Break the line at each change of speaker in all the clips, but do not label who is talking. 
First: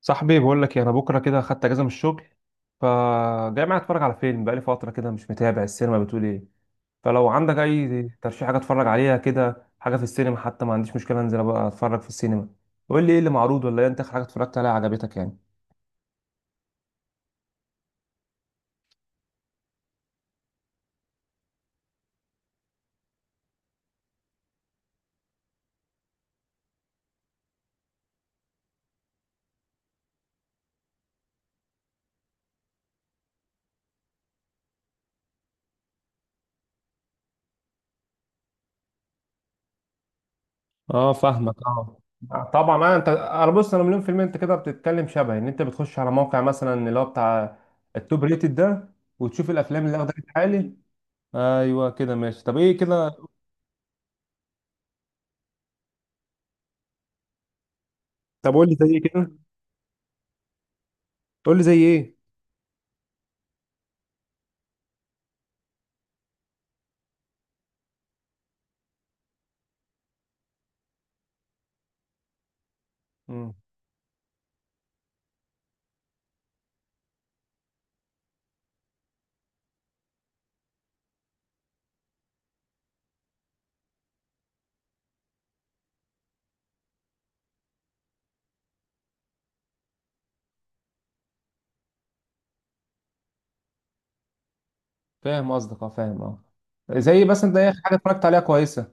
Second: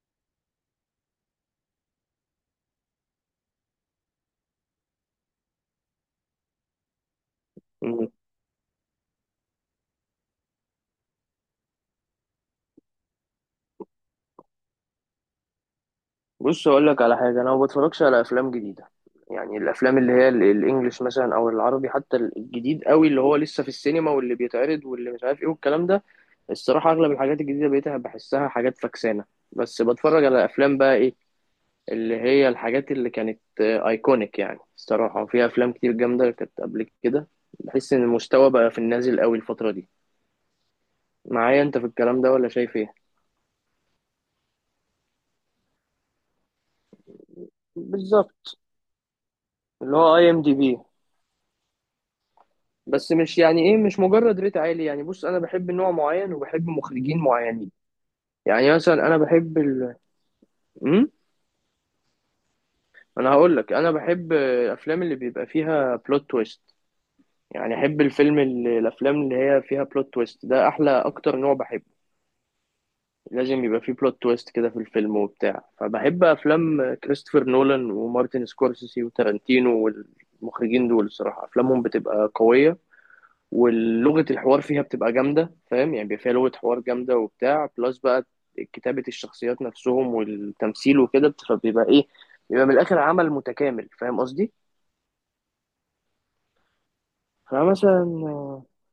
صاحبي بقول لك إيه، انا بكره كده خدت اجازه من الشغل. فجاي معايا اتفرج على فيلم، بقالي فتره كده مش متابع السينما، بتقول ايه؟ فلو عندك
مم.
اي ترشيح حاجه اتفرج عليها كده، حاجه في السينما، حتى ما عنديش مشكله انزل بقى اتفرج في السينما. قول لي ايه اللي معروض، ولا إيه، انت آخر حاجه اتفرجت عليها عجبتك يعني؟
بص اقول لك على حاجه، انا ما بتفرجش على افلام جديده. يعني الافلام اللي هي الانجليش مثلا او العربي، حتى الجديد قوي اللي هو لسه في السينما واللي بيتعرض واللي مش عارف ايه والكلام ده. الصراحه اغلب الحاجات الجديده بقيت بحسها حاجات فكسانه. بس بتفرج على افلام بقى ايه، اللي هي الحاجات اللي كانت ايكونيك يعني، الصراحه وفيها افلام كتير جامده كانت قبل كده. بحس ان المستوى بقى في النازل قوي الفتره دي.
اه فاهمك
معايا انت في
اه.
الكلام ده ولا
طبعا.
شايف ايه؟
انا بص، انا مليون في المية. انت كده بتتكلم شبه ان انت بتخش على موقع مثلا اللي هو بتاع التوب
بالظبط،
ريتد ده، وتشوف الافلام
اللي
اللي واخدة
هو
ريت
اي ام دي
عالي.
بي.
ايوه كده، ماشي. طب ايه كده؟
بس مش يعني ايه، مش مجرد ريت عالي. يعني بص، انا بحب نوع معين وبحب مخرجين معينين.
طب قول لي
يعني
زي ايه
مثلا انا
كده.
بحب ال... امم
قول لي زي ايه.
انا هقول لك، انا بحب الافلام اللي بيبقى فيها بلوت تويست. يعني احب الفيلم اللي... الافلام اللي هي فيها بلوت تويست ده احلى اكتر نوع بحبه. لازم يبقى فيه بلوت تويست كده في الفيلم وبتاع. فبحب افلام كريستوفر نولان ومارتن سكورسيسي وتارانتينو. والمخرجين دول الصراحة افلامهم بتبقى قوية، ولغة الحوار فيها بتبقى جامدة. فاهم يعني، بيبقى فيها لغة حوار جامدة وبتاع، بلس بقى كتابة الشخصيات نفسهم والتمثيل وكده فبيبقى إيه، بيبقى من الآخر عمل متكامل. فاهم قصدي؟
فاهم قصدك اه، فاهم اه. زي مثلا ده اخر حاجه اتفرجت عليها
فمثلا
كويسه.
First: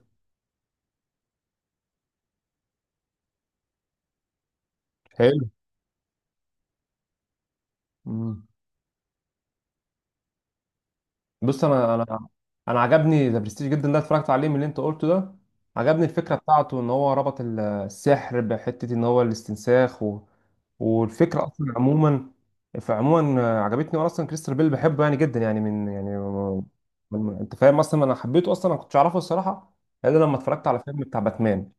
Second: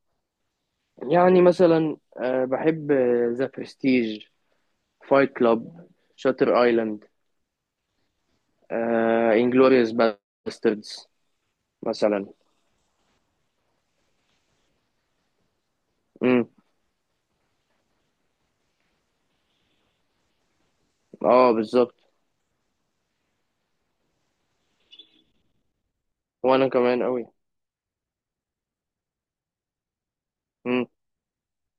يعني مثلا بحب ذا برستيج، فايت
حلو.
كلاب، شاتر ايلاند،
مم.
انجلوريوس باستردز
بص. انا انا
مثلا.
انا عجبني ذا برستيج جدا، ده اتفرجت عليه من اللي انت قلته ده. عجبني الفكره
امم
بتاعته، ان هو ربط السحر بحته، ان هو الاستنساخ والفكره
اه
اصلا
بالظبط.
عموما. فعموما عجبتني. وانا اصلا كريستال بيل بحبه يعني جدا يعني
وانا كمان قوي.
انت فاهم؟ اصلا انا حبيته، اصلا انا كنتش اعرفه الصراحه، الا لما اتفرجت على
امم
فيلم بتاع باتمان.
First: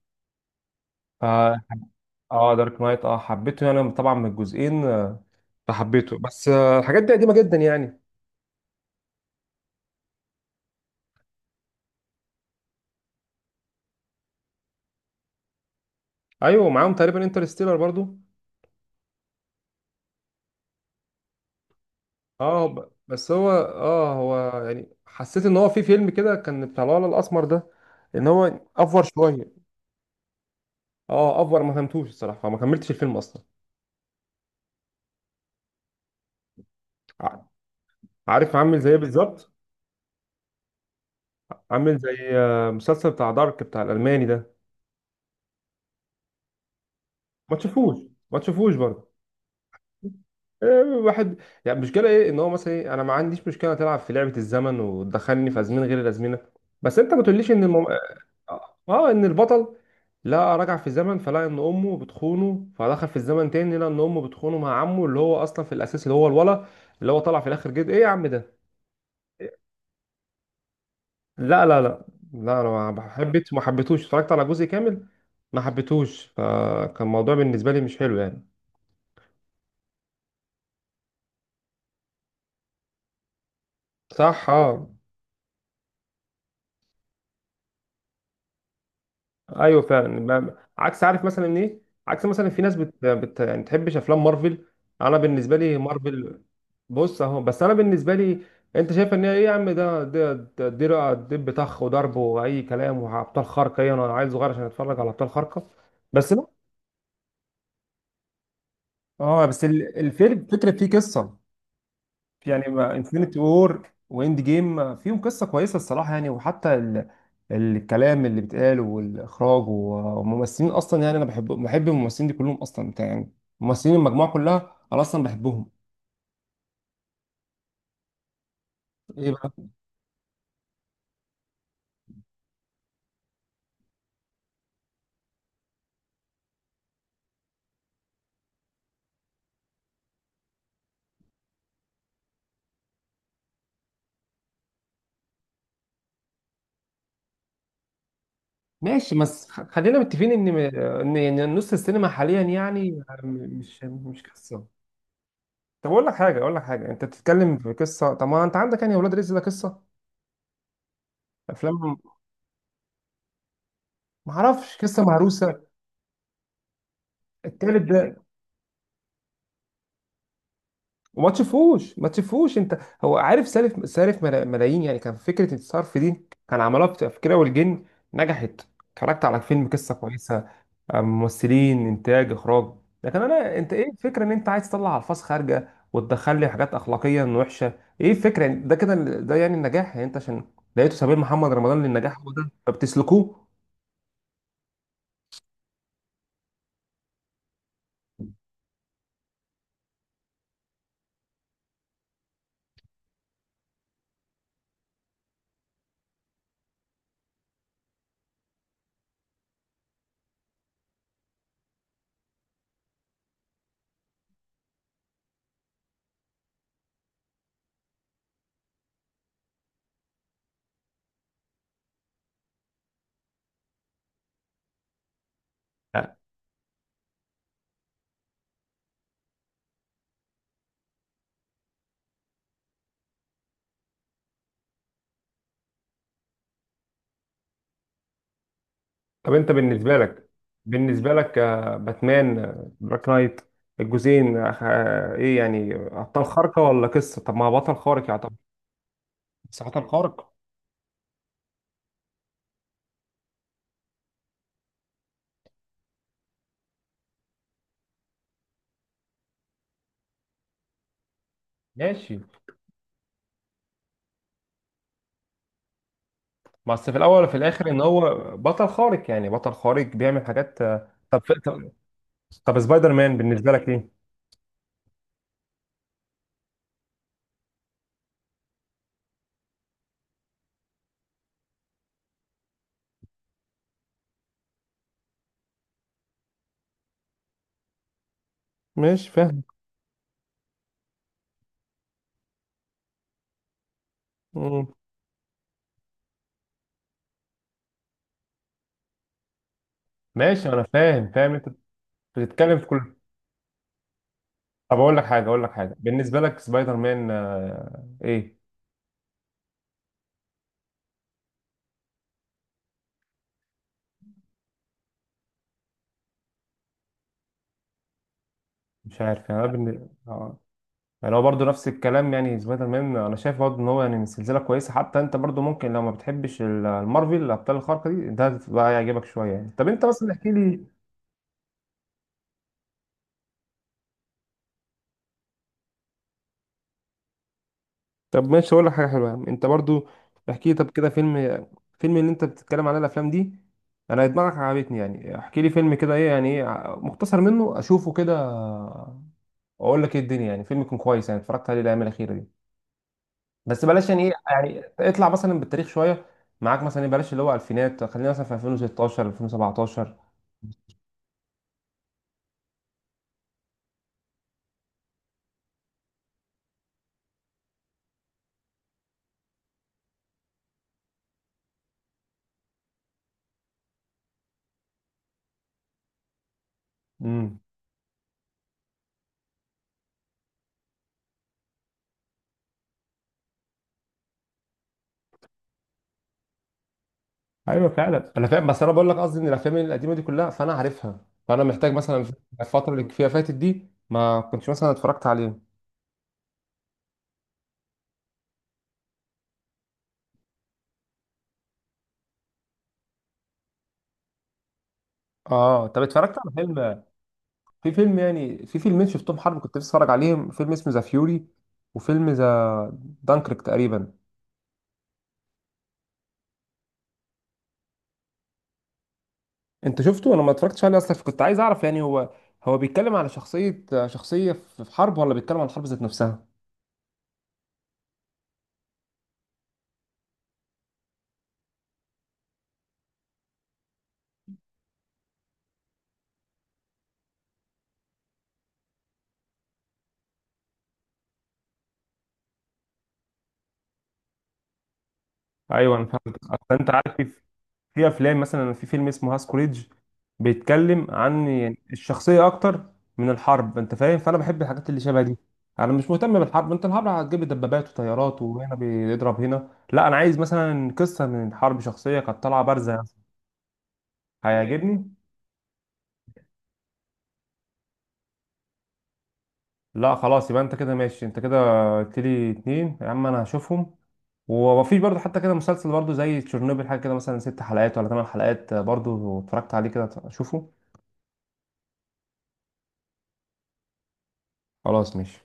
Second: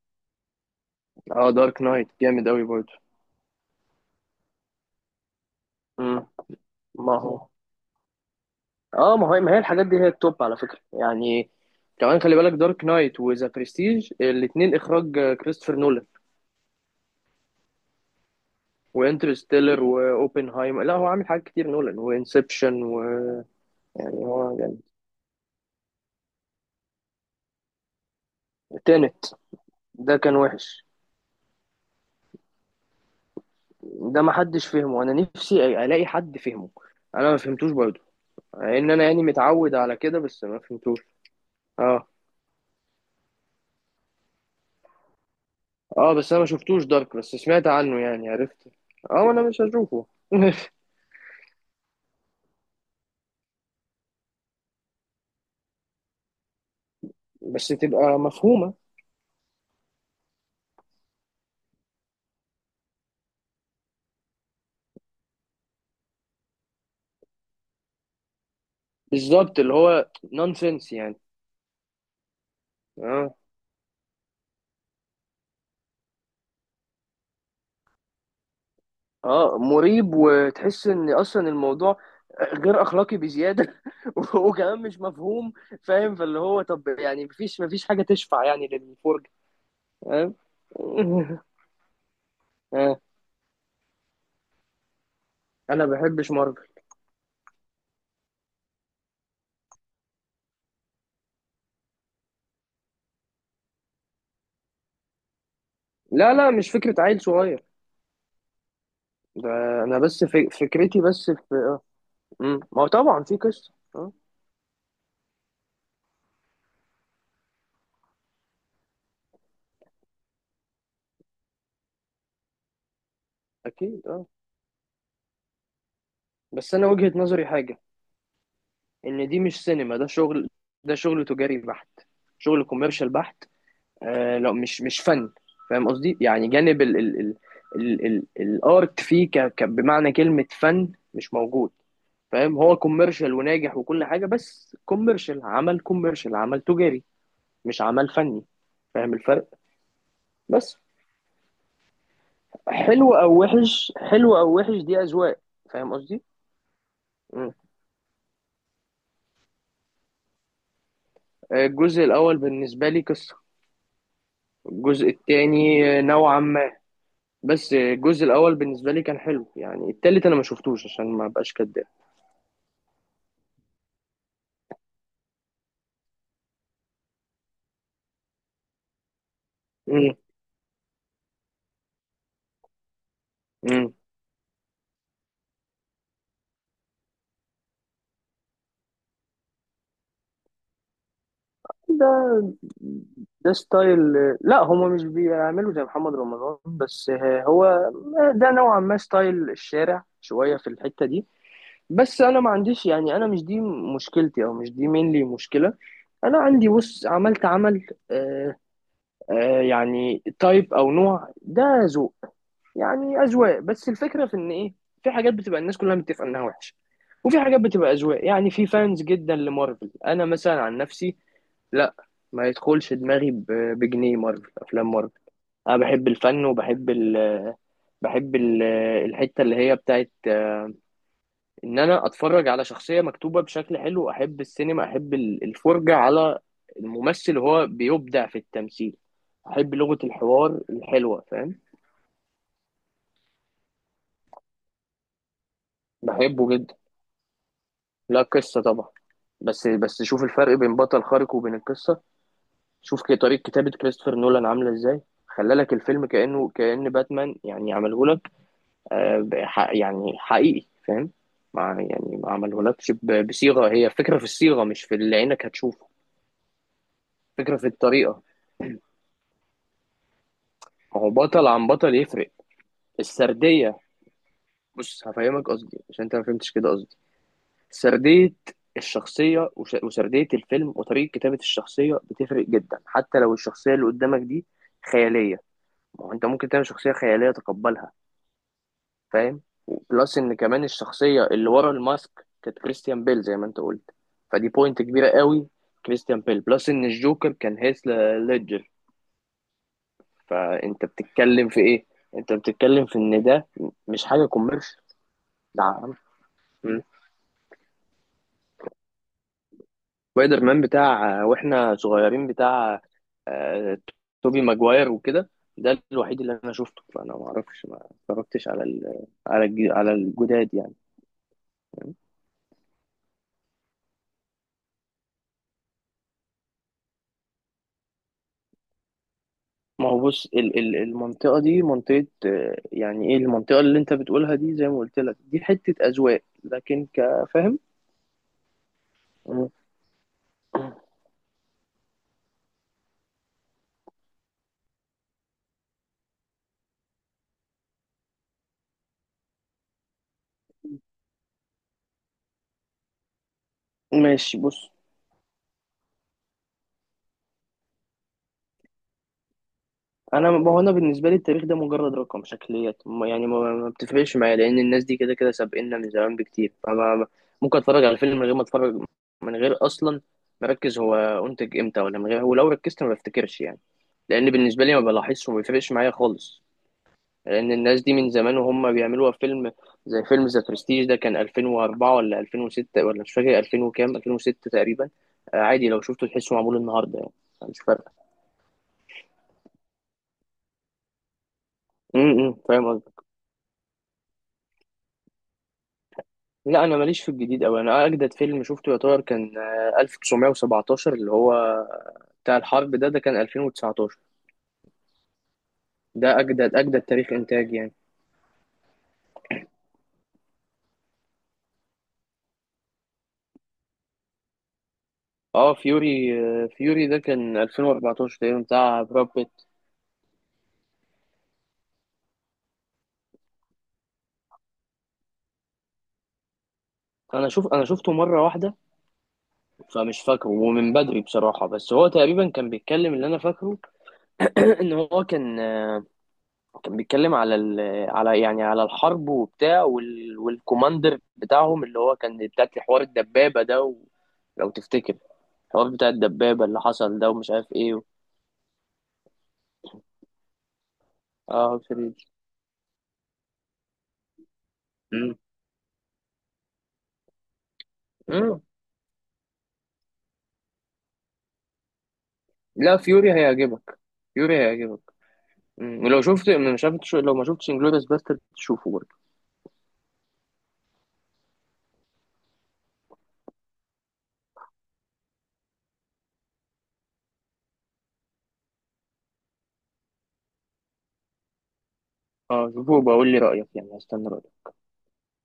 اه،
اه.
دارك نايت جامد قوي
دارك
برضه.
نايت، اه حبيته يعني طبعا من الجزئين فحبيته.
امم
بس الحاجات دي
ما
قديمه
هو
جدا يعني.
اه، ما هي الحاجات دي هي التوب على فكرة يعني. كمان خلي بالك دارك نايت وذا برستيج الاتنين اخراج كريستوفر نولان.
ايوه، معاهم تقريبا انترستيلر برضو.
وانترستيلر واوبنهايمر، لا هو عامل حاجات كتير نولان،
اه،
وانسبشن و...
بس هو اه،
يعني هو
هو
يعني
يعني حسيت ان هو في فيلم كده، كان بتاع الولد الاسمر ده، ان هو افور
تانت،
شويه.
ده كان وحش.
اه افور، ما فهمتوش الصراحه، ما كملتش الفيلم اصلا.
ده ما حدش فهمه. انا نفسي الاقي حد فهمه. انا ما
ع-
فهمتوش برضه.
عارف عامل زي
ان
ايه
انا يعني
بالظبط؟
متعود على كده، بس ما فهمتوش.
عامل
اه.
زي مسلسل بتاع دارك، بتاع الالماني ده.
اه بس انا ما شفتوش دارك، بس
ما
سمعت
تشوفوش
عنه يعني،
ما
عرفت.
تشوفوش برضه.
اه انا مش هشوفه
واحد، يعني مشكلة ايه؟ ان هو مثلا ايه، انا ما عنديش مشكلة تلعب في لعبة الزمن وتدخلني في ازمنة غير الازمنة. بس انت ما تقوليش ان
بس تبقى مفهومة.
اه، ان البطل لقى رجع في الزمن، فلقى ان امه بتخونه، فدخل في الزمن تاني لقى ان امه بتخونه مع عمه اللي هو اصلا في الاساس اللي هو الولا، اللي هو طلع في الاخر جد، ايه يا عم ده!
بالظبط، اللي هو نونسنس يعني.
لا، لا، لا، لا، انا ما
اه.
حبيت ما حبيتهوش اتفرجت على جزء كامل، ما حبيتهوش، فكان الموضوع بالنسبه لي مش حلو يعني.
اه، مريب، وتحس ان اصلا الموضوع غير اخلاقي بزياده
صح
وكمان
اه.
مش مفهوم. فاهم، فاللي هو طب يعني، مفيش حاجه تشفع يعني للفرجه.
ايوه
فاهم.
فعلا، عكس، عارف مثلا ايه؟ عكس مثلا، في ناس
آه.
يعني تحبش افلام مارفل. انا بالنسبه لي
انا ما بحبش
مارفل،
مارفل.
بص اهو. بس انا بالنسبه لي، انت شايف ان هي ايه؟ يا عم، ده ده ده ده دب طخ وضرب واي كلام وابطال خارقه. ايه، انا عيل صغير عشان اتفرج على ابطال خارقه؟ بس
لا
لا.
لا، مش فكره عيل صغير.
اه،
ده
بس
انا بس
الفيلم
في
فكرة، فيه
فكرتي، بس
قصة
في اه، مم.
يعني.
ما هو طبعا في
انفينيتي
قصه،
وور
اه
واند جيم فيهم قصه كويسه الصراحه يعني، وحتى الكلام اللي بيتقال، والاخراج، والممثلين اصلا يعني، انا بحب الممثلين دي كلهم اصلا، بتاع يعني، ممثلين
اكيد اه.
المجموعه كلها انا اصلا بحبهم.
بس انا وجهه نظري حاجه، ان
ايه
دي
بقى؟
مش سينما، ده شغل. ده شغل تجاري بحت، شغل كوميرشال بحت، آه لو مش فن. فاهم قصدي؟ يعني جانب ال الارت فيه، ك ك بمعنى كلمة فن، مش موجود. فاهم، هو كوميرشال وناجح وكل حاجة، بس كوميرشال، عمل كوميرشال، عمل تجاري مش عمل فني. فاهم
ماشي،
الفرق.
بس خلينا متفقين ان
بس
ان إن يعني نص السينما حاليا يعني
حلو او وحش،
مش
حلو او
قصه.
وحش، دي اذواق.
طب
فاهم
اقول لك
قصدي.
حاجه، اقول لك حاجه، انت
مم.
بتتكلم في قصه، طب ما انت عندك يعني ولاد رزق ده قصه، افلام.
الجزء الاول بالنسبة لي قصة،
ما اعرفش، قصه
الجزء
مهروسه.
التاني نوعا ما. بس
التالت ده،
الجزء الاول بالنسبة لي كان حلو يعني. التالت انا ما شفتوش، عشان ما
وما
بقاش كداب.
تشوفوش ما تشوفوش انت. هو عارف، سالف ملايين يعني، كان فكره الصرف دي كان عملوها في كده، والجن نجحت. اتفرجت على فيلم قصه
مم.
كويسه، ممثلين، انتاج، اخراج، لكن انا، انت ايه
مم.
الفكره ان انت عايز تطلع الفاظ خارجه وتدخل لي حاجات اخلاقيا وحشه؟ ايه الفكره يعني ده كده؟ ده يعني النجاح يعني؟ انت عشان لقيته سبيل محمد رمضان للنجاح، هو
ده
ده فبتسلكوه؟
ده ستايل. لا هما مش بيعملوا زي محمد رمضان بس هو. ده نوعا ما ستايل الشارع شوية في الحتة دي. بس أنا ما عنديش يعني، أنا مش دي مشكلتي، أو مش دي مينلي مشكلة. أنا عندي، بص، عملت عمل آه، آه يعني تايب أو نوع، ده ذوق. يعني أذواق. بس الفكرة في إن إيه، في حاجات بتبقى الناس كلها متفقة إنها وحشة، وفي حاجات بتبقى أذواق. يعني في فانز جدا لمارفل، أنا مثلا عن نفسي، لا، ما يدخلش دماغي بجنيه مارفل، افلام مارفل. انا بحب الفن، وبحب ال بحب ال الحته اللي هي بتاعت ان انا اتفرج على شخصيه مكتوبه بشكل حلو. احب السينما، احب الفرجه على الممثل وهو بيبدع في التمثيل.
طب انت
احب
بالنسبه
لغه
لك،
الحوار
بالنسبه
الحلوه،
لك
فاهم.
باتمان، دارك نايت، الجزئين ايه يعني، ابطال
بحبه
خارقه
جدا.
ولا قصه؟ طب ما هو بطل خارق
لا
يعتبر،
قصه طبعا.
بس
بس
بطل
بس شوف
خارق.
الفرق بين بطل خارق وبين القصه. شوف طريقه كتابه كريستوفر نولان عامله ازاي. خلى لك الفيلم كانه كان باتمان يعني، عمله يعني حقيقي، فاهم. مع يعني،
ماشي،
ما عملهولكش بصيغة، هي فكرة في الصيغة مش في اللي عينك هتشوفه.
بس في الاول وفي
فكرة في
الاخر ان هو
الطريقة.
بطل خارق، يعني بطل خارق بيعمل حاجات
ما هو
طب.
بطل عن
طب
بطل يفرق.
طب سبايدر مان بالنسبه لك
السردية.
ايه؟
بص هفهمك قصدي عشان انت ما فهمتش كده قصدي. سردية الشخصية، وسردية الفيلم وطريقة كتابة الشخصية بتفرق جدا، حتى لو الشخصية اللي قدامك دي خيالية. ما هو انت ممكن تعمل شخصية خيالية تقبلها.
ماشي،
فاهم.
فاهم.
بلس ان كمان الشخصيه اللي ورا الماسك كانت كريستيان بيل زي ما انت قلت، فدي
مم.
بوينت كبيره قوي. كريستيان بيل، بلس ان الجوكر كان هيث ليدجر.
ماشي، انا
فانت
فاهم، فاهم. انت
بتتكلم في ايه، انت
بتتكلم في
بتتكلم
كل.
في ان ده مش حاجه كوميرش.
طب اقول لك حاجه، اقول لك
ده
حاجه،
عم-
بالنسبه لك سبايدر
مم.
مان ايه؟
سبايدر مان بتاع واحنا صغيرين، بتاع آه، توبي ماجواير وكده، ده الوحيد اللي انا شفته. فانا ما اعرفش، ما اتفرجتش على
مش عارف يعني،
على
انا
على
آه.
الجداد يعني.
يعني هو برضه نفس الكلام يعني، سبايدر مان انا شايف برضه ان هو يعني من سلسله كويسه، حتى انت برضه ممكن لو ما بتحبش المارفل الابطال الخارقه دي، ده بقى يعجبك شويه يعني. طب انت
ما هو
مثلا
بص،
احكي لي.
المنطقة دي منطقة يعني ايه، المنطقة اللي انت بتقولها دي زي ما قلت لك، دي حتة أذواق، لكن كفاهم.
طب ماشي، اقول لك حاجه حلوه يا عم. انت
مم.
برضه احكي لي طب كده فيلم، فيلم اللي انت بتتكلم عليه، الافلام دي، انا دماغك عجبتني يعني. احكي لي فيلم كده، ايه يعني؟ ايه مقتصر منه اشوفه كده؟ اقول لك ايه الدنيا، يعني فيلم يكون كويس يعني، اتفرجت عليه الايام الاخيره دي، بس بلاش يعني ايه،
ماشي.
يعني
بص
اطلع مثلا بالتاريخ شويه معاك، مثلا إيه، بلاش اللي هو الفينات، خلينا مثلا في 2016 2017.
انا، ما هو انا بالنسبة لي التاريخ ده مجرد رقم، شكليات يعني ما بتفرقش معايا، لأن الناس دي كده كده سابقنا من زمان بكتير. فما ممكن اتفرج على فيلم من غير ما اتفرج، من غير اصلا مركز هو انتج امتى، ولا من غير، ولو ركزت ما بفتكرش يعني، لأن بالنسبة لي ما بلاحظش وما بيفرقش معايا خالص.
امم،
لان الناس دي من زمان وهم بيعملوها فيلم. زي فيلم ذا برستيج، ده كان 2004 ولا 2006، ولا مش فاكر، 2000 وكام، 2006 تقريبا. عادي لو شفته تحسه معمول النهارده يعني. مش
ايوه
فارقه.
فعلا، انا فاهم. بس انا بقول لك قصدي، ان الافلام القديمه دي كلها فانا عارفها، فانا محتاج مثلا في
فاهم
الفتره اللي
قصدي.
فيها فاتت دي ما كنتش مثلا اتفرجت عليه.
لا انا ماليش في الجديد قوي. انا اجدد فيلم شفته يعتبر كان 1917 اللي هو بتاع الحرب ده، ده كان 2019.
اه، طب اتفرجت
ده
على
اجدد اجدد
فيلم،
تاريخ انتاج
في
يعني.
فيلم يعني، في فيلمين شفتهم حرب كنت بتفرج عليهم، فيلم اسمه ذا فيوري، وفيلم ذا دانكريك تقريبا.
اه فيوري، فيوري ده كان 2014 تقريبا، بتاع براد بيت.
انت شفته؟ انا ما اتفرجتش عليه اصلا، فكنت عايز اعرف يعني، هو بيتكلم على شخصية في حرب، ولا بيتكلم عن الحرب ذات نفسها؟
انا شوف، انا شفته مره واحده، فمش فاكره ومن بدري بصراحة. بس هو تقريبا كان بيتكلم، اللي أنا فاكره إن هو كان، كان بيتكلم على ال... على يعني على الحرب وبتاع، وال... والكوماندر بتاعهم اللي هو كان بتاعت حوار الدبابة ده و... لو تفتكر الحوار
ايوه انا
بتاع
فهمت. اصل
الدبابة اللي
انت عارف،
حصل ده
في
ومش عارف إيه و...
في افلام مثلا، في فيلم اسمه هاسكوريدج بيتكلم عن يعني
آه فريد.
الشخصيه اكتر من الحرب، انت فاهم؟ فانا بحب الحاجات اللي شبه
مم.
دي. انا مش مهتم بالحرب، انت الحرب هتجيب لي دبابات وطيارات
مم.
وهنا بيضرب هنا، لا، انا عايز مثلا قصه من حرب، شخصيه كانت طالعه بارزه
لا
يعني.
فيوري هيعجبك. فيوري هيعجبك.
هيعجبني؟
مم. ولو شفت، مش عارف، لو ما شفتش انجلوريس باسترد تشوفه برضه.
لا خلاص، يبقى انت كده ماشي. انت كده قلت لي اتنين يا عم، انا هشوفهم. ومفيش برضه حتى كده مسلسل برضه زي تشيرنوبل، حاجة كده مثلا ست حلقات ولا ثمان حلقات برضه اتفرجت عليه كده شوفه.
اه شوفه وبقول لي رأيك يعني، هستنى رأيك.
خلاص ماشي.